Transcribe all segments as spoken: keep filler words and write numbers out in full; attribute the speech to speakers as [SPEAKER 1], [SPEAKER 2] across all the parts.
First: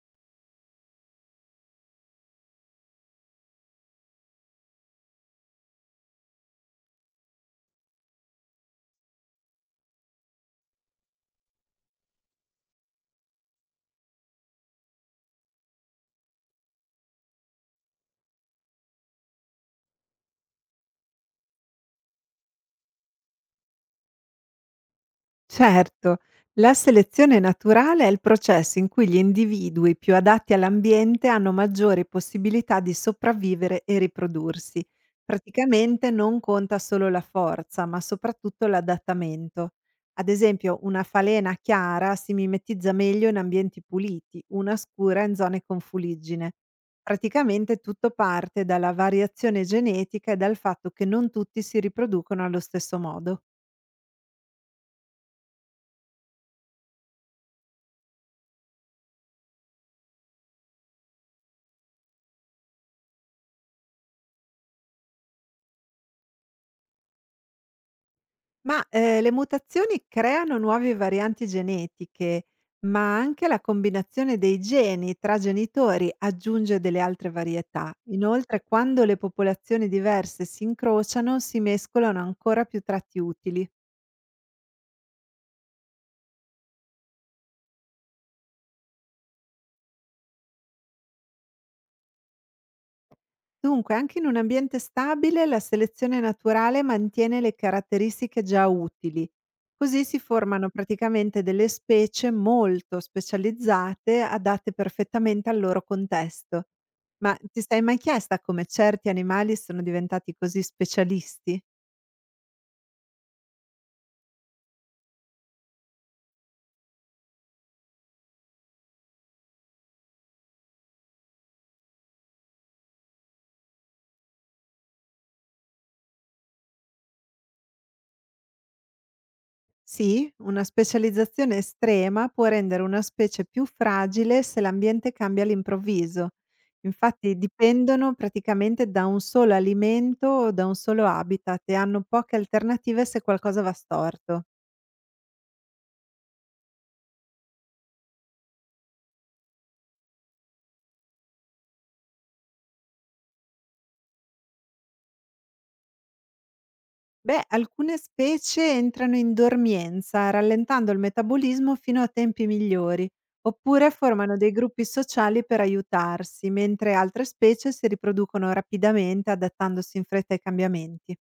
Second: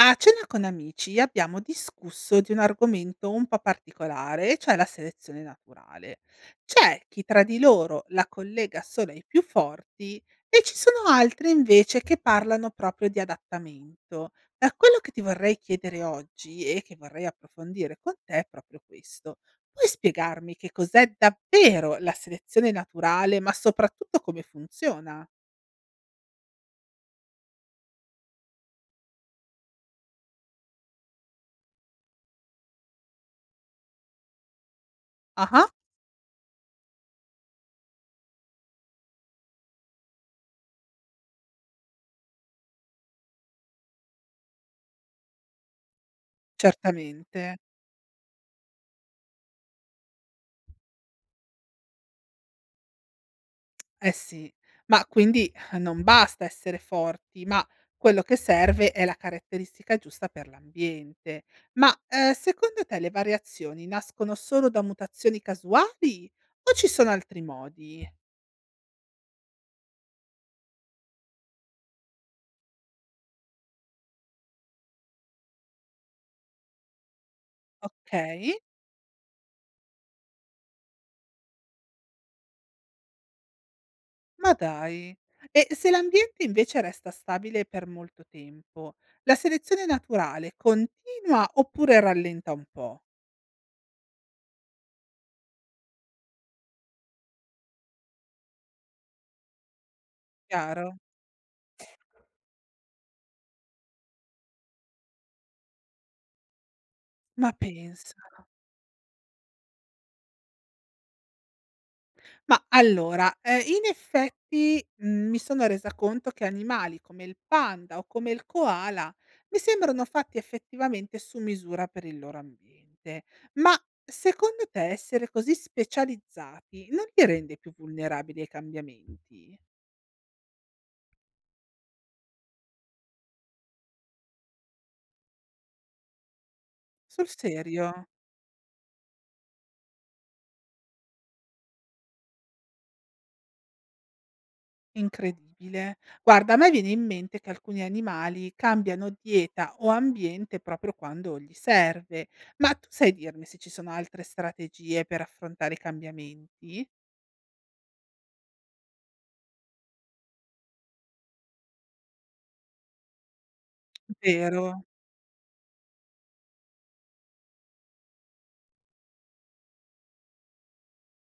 [SPEAKER 1] A cena con amici abbiamo discusso di un argomento un po' particolare, cioè la selezione naturale. C'è chi tra di loro la collega solo ai più forti e ci sono altri invece che parlano proprio di adattamento. Eh, quello che ti vorrei chiedere oggi e che vorrei approfondire con te è proprio questo. Puoi spiegarmi che cos'è davvero la selezione naturale, ma soprattutto come funziona?
[SPEAKER 2] Certo, la selezione naturale è il processo in cui gli individui più adatti all'ambiente hanno maggiori possibilità di sopravvivere e riprodursi.
[SPEAKER 1] Ah,
[SPEAKER 2] Praticamente non conta solo la forza, ma soprattutto l'adattamento. Ad esempio, una falena chiara si mimetizza meglio in ambienti puliti, una scura in zone con fuliggine.
[SPEAKER 1] certamente.
[SPEAKER 2] Praticamente tutto parte dalla variazione genetica e dal fatto che non tutti si riproducono allo stesso modo.
[SPEAKER 1] Eh sì, ma quindi eh, non basta essere forti, ma quello che serve è la caratteristica giusta per l'ambiente. Ma eh, secondo te le variazioni nascono solo da mutazioni casuali o ci sono altri modi?
[SPEAKER 2] Ma, ehm, le mutazioni creano nuove varianti genetiche, ma anche la combinazione dei geni tra genitori aggiunge delle altre varietà.
[SPEAKER 1] Ok,
[SPEAKER 2] Inoltre, quando le popolazioni diverse si incrociano, si mescolano ancora più tratti utili.
[SPEAKER 1] ma dai. E se l'ambiente invece resta stabile per molto tempo, la selezione naturale continua oppure rallenta un po'?
[SPEAKER 2] Dunque, anche in un ambiente stabile, la selezione naturale mantiene le caratteristiche già utili. Così si formano
[SPEAKER 1] Chiaro?
[SPEAKER 2] praticamente delle specie molto specializzate, adatte perfettamente al loro contesto. Ma
[SPEAKER 1] Ma
[SPEAKER 2] ti sei mai
[SPEAKER 1] pensa.
[SPEAKER 2] chiesta come certi animali sono diventati così specialisti?
[SPEAKER 1] Ma allora, ehm, in effetti, mhmm, mi sono resa conto che animali come il panda o come il koala mi sembrano fatti effettivamente su misura per il loro ambiente. Ma secondo te essere così specializzati non li rende più vulnerabili ai cambiamenti?
[SPEAKER 2] Sì, una specializzazione estrema può rendere una specie più fragile se l'ambiente cambia all'improvviso.
[SPEAKER 1] Sul
[SPEAKER 2] Infatti
[SPEAKER 1] serio?
[SPEAKER 2] dipendono praticamente da un solo alimento o da un solo habitat e hanno poche alternative se qualcosa va storto.
[SPEAKER 1] Incredibile. Guarda, a me viene in mente che alcuni animali cambiano dieta o ambiente proprio quando gli serve, ma tu sai dirmi se ci sono altre strategie per affrontare i cambiamenti?
[SPEAKER 2] Beh, alcune specie entrano in dormienza, rallentando il metabolismo fino a tempi migliori, oppure formano dei
[SPEAKER 1] Vero,
[SPEAKER 2] gruppi sociali per aiutarsi, mentre altre specie si riproducono rapidamente adattandosi in fretta ai cambiamenti.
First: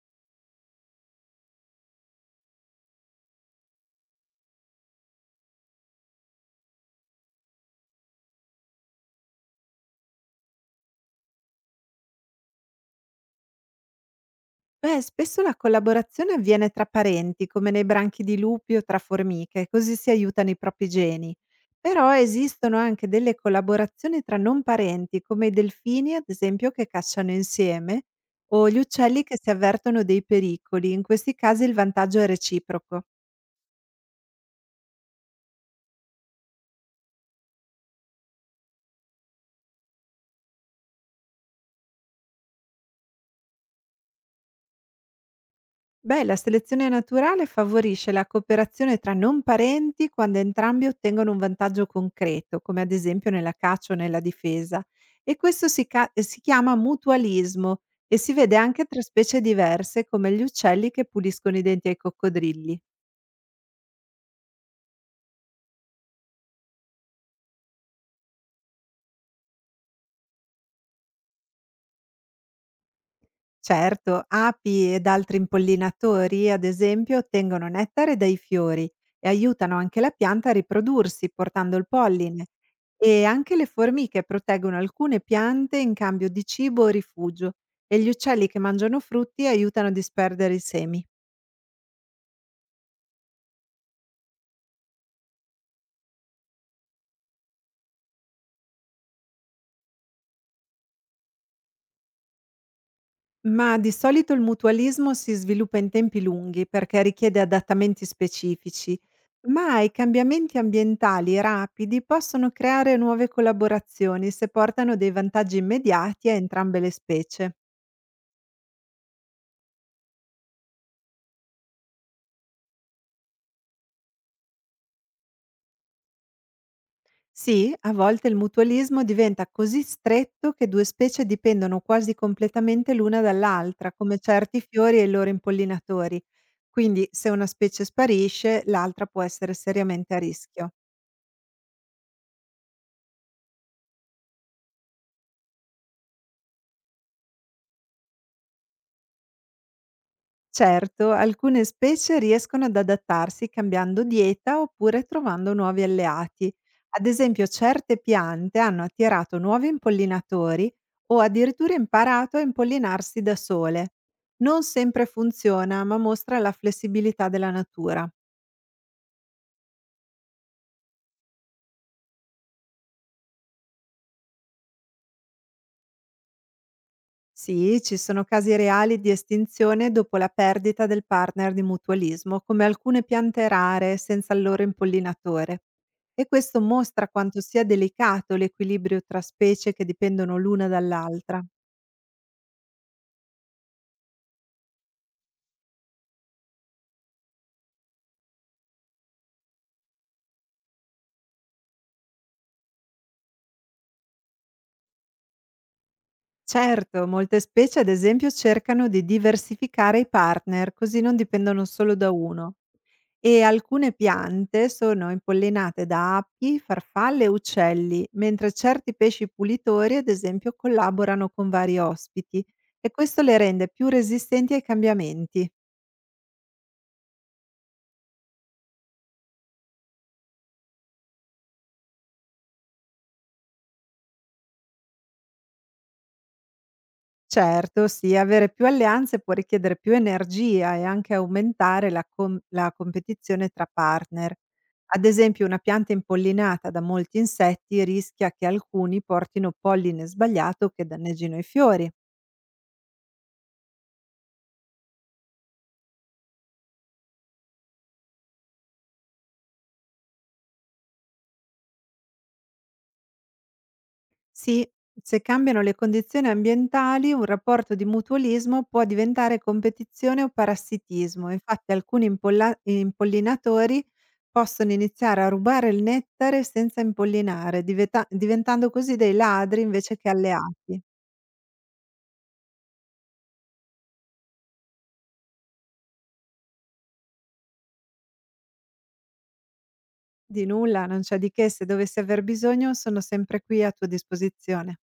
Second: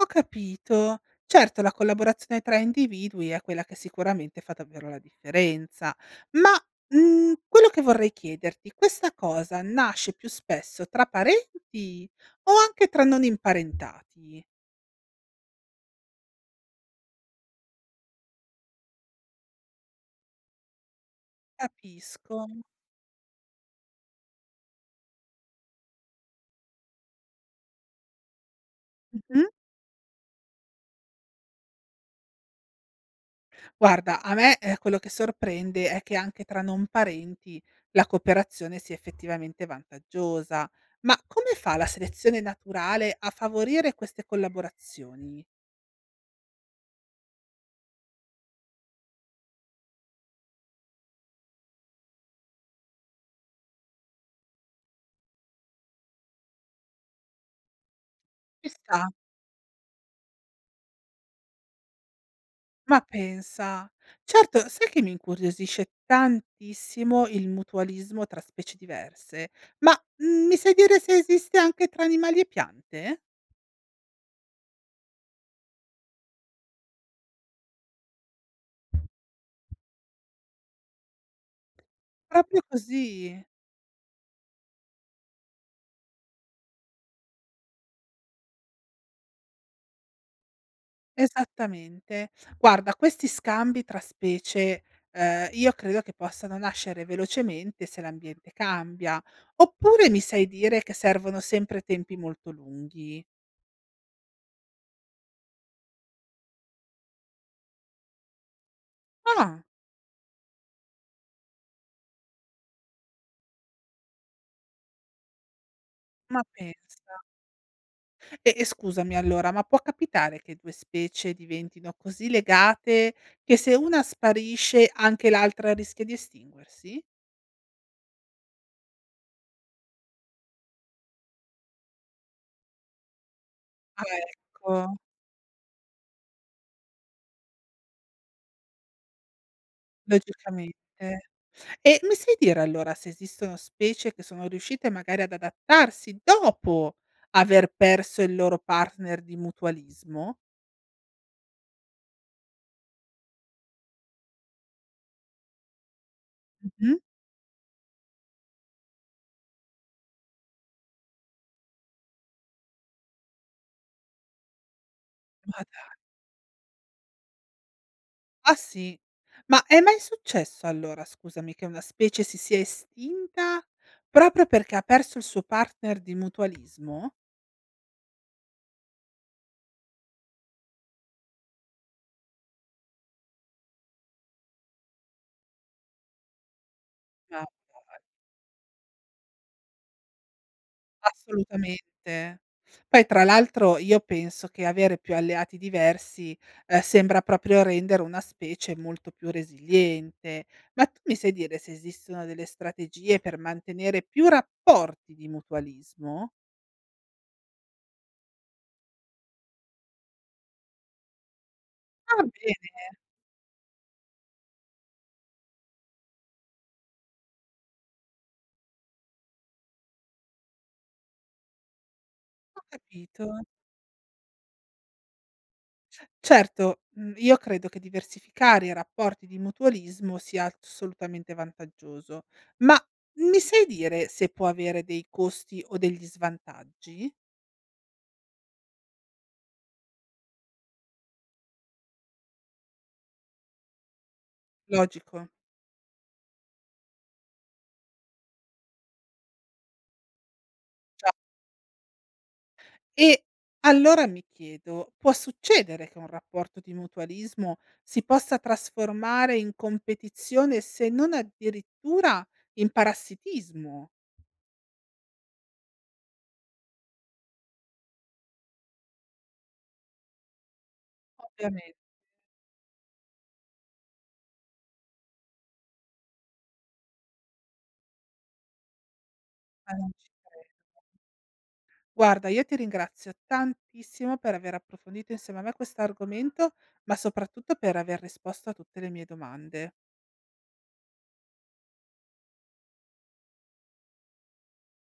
[SPEAKER 1] ho capito. Certo, la collaborazione tra individui è quella che sicuramente fa davvero la differenza, ma mm, quello che vorrei chiederti, questa cosa nasce più spesso tra parenti o anche tra non imparentati?
[SPEAKER 2] Beh, spesso la collaborazione avviene tra parenti, come nei branchi di lupi o tra formiche, così si aiutano i propri geni. Però
[SPEAKER 1] Capisco.
[SPEAKER 2] esistono anche delle collaborazioni tra non parenti, come i delfini, ad esempio, che cacciano insieme, o gli uccelli che si avvertono dei pericoli. In questi casi il vantaggio è reciproco.
[SPEAKER 1] Guarda, a me, ehm, quello che sorprende è che anche tra non parenti la cooperazione sia effettivamente vantaggiosa. Ma come fa la selezione naturale a favorire queste collaborazioni?
[SPEAKER 2] Beh, la selezione naturale favorisce la cooperazione tra non parenti quando entrambi ottengono un vantaggio concreto, come ad esempio nella caccia o nella difesa, e questo si, ca- eh, si chiama mutualismo e si vede
[SPEAKER 1] Ci
[SPEAKER 2] anche
[SPEAKER 1] sta.
[SPEAKER 2] tra specie diverse come gli uccelli che puliscono i denti ai coccodrilli.
[SPEAKER 1] Ma pensa. Certo, sai che mi incuriosisce tantissimo il mutualismo tra specie diverse, ma, mhmm, mi sai dire se esiste anche tra animali e piante?
[SPEAKER 2] Certo, api ed altri impollinatori, ad esempio, ottengono nettare dai fiori e aiutano anche la pianta a riprodursi portando il polline
[SPEAKER 1] Proprio
[SPEAKER 2] e
[SPEAKER 1] così.
[SPEAKER 2] anche le formiche proteggono alcune piante in cambio di cibo o rifugio e gli uccelli che mangiano frutti aiutano a disperdere i semi.
[SPEAKER 1] Esattamente. Guarda, questi scambi tra specie, ehm, io credo che possano nascere velocemente se l'ambiente cambia, oppure mi sai dire che servono sempre tempi molto lunghi?
[SPEAKER 2] Ma di solito il mutualismo si sviluppa in tempi lunghi perché richiede adattamenti specifici,
[SPEAKER 1] Ah,
[SPEAKER 2] ma i cambiamenti ambientali rapidi possono creare nuove collaborazioni se portano dei vantaggi immediati a
[SPEAKER 1] ma
[SPEAKER 2] entrambe le
[SPEAKER 1] pensa.
[SPEAKER 2] specie.
[SPEAKER 1] E e scusami allora, ma può capitare che due specie diventino così legate che se una sparisce anche l'altra rischia di estinguersi?
[SPEAKER 2] Sì, a volte il mutualismo diventa così stretto che due specie dipendono quasi completamente l'una dall'altra,
[SPEAKER 1] Ah,
[SPEAKER 2] come certi
[SPEAKER 1] ecco.
[SPEAKER 2] fiori e i loro impollinatori. Quindi se una specie sparisce, l'altra può essere seriamente a rischio.
[SPEAKER 1] Logicamente. E mi sai dire allora se esistono specie che sono riuscite magari ad adattarsi dopo aver perso il loro partner di mutualismo?
[SPEAKER 2] Certo, alcune specie riescono ad adattarsi cambiando dieta oppure trovando nuovi alleati.
[SPEAKER 1] Mh-mh.
[SPEAKER 2] Ad esempio, certe piante hanno attirato nuovi impollinatori o addirittura imparato a impollinarsi da sole. Non sempre
[SPEAKER 1] Ma
[SPEAKER 2] funziona,
[SPEAKER 1] dai.
[SPEAKER 2] ma mostra la flessibilità della natura.
[SPEAKER 1] Ah sì? Ma è mai successo allora, scusami, che una specie si sia estinta proprio perché ha perso il suo partner di mutualismo?
[SPEAKER 2] Sì, ci sono casi reali di estinzione dopo la perdita del partner di mutualismo, come alcune piante rare senza il loro impollinatore. E questo mostra
[SPEAKER 1] Ma
[SPEAKER 2] quanto
[SPEAKER 1] dai.
[SPEAKER 2] sia delicato l'equilibrio tra specie che dipendono l'una dall'altra.
[SPEAKER 1] Assolutamente. Poi tra l'altro io penso che avere più alleati diversi, ehm, sembra proprio rendere una specie molto più resiliente. Ma tu mi sai dire se esistono delle strategie per mantenere più rapporti di mutualismo?
[SPEAKER 2] Certo, molte specie ad esempio cercano di diversificare i partner, così non dipendono solo da
[SPEAKER 1] Ah
[SPEAKER 2] uno.
[SPEAKER 1] bene,
[SPEAKER 2] E alcune piante sono impollinate da api, farfalle e uccelli, mentre certi pesci pulitori, ad esempio, collaborano con vari ospiti
[SPEAKER 1] ho
[SPEAKER 2] e questo
[SPEAKER 1] capito.
[SPEAKER 2] le rende più resistenti ai cambiamenti.
[SPEAKER 1] Certo, mhmm, io credo che diversificare i rapporti di mutualismo sia assolutamente vantaggioso. Ma mi sai dire se può avere dei costi o degli svantaggi?
[SPEAKER 2] Certo, sì, avere più alleanze può richiedere più energia e anche aumentare la, com- la competizione tra partner. Ad
[SPEAKER 1] Logico.
[SPEAKER 2] esempio, una pianta impollinata da molti insetti rischia che alcuni portino polline sbagliato che
[SPEAKER 1] Cioè
[SPEAKER 2] danneggino i fiori.
[SPEAKER 1] e allora mi chiedo, può succedere che un rapporto di mutualismo si possa trasformare in competizione, se non addirittura in parassitismo?
[SPEAKER 2] Sì, se cambiano le condizioni ambientali, un rapporto di mutualismo può diventare competizione o parassitismo. Infatti
[SPEAKER 1] Ovviamente,
[SPEAKER 2] alcuni impolla- impollinatori possono iniziare a rubare il nettare senza impollinare, diveta- diventando così dei ladri
[SPEAKER 1] ma non
[SPEAKER 2] invece
[SPEAKER 1] ci
[SPEAKER 2] che
[SPEAKER 1] credo.
[SPEAKER 2] alleati.
[SPEAKER 1] Guarda, io ti ringrazio tantissimo per aver approfondito insieme a me questo argomento, ma soprattutto per aver risposto a tutte le mie domande.
[SPEAKER 2] Di nulla, non c'è di che, se dovessi aver bisogno sono sempre qui a tua disposizione.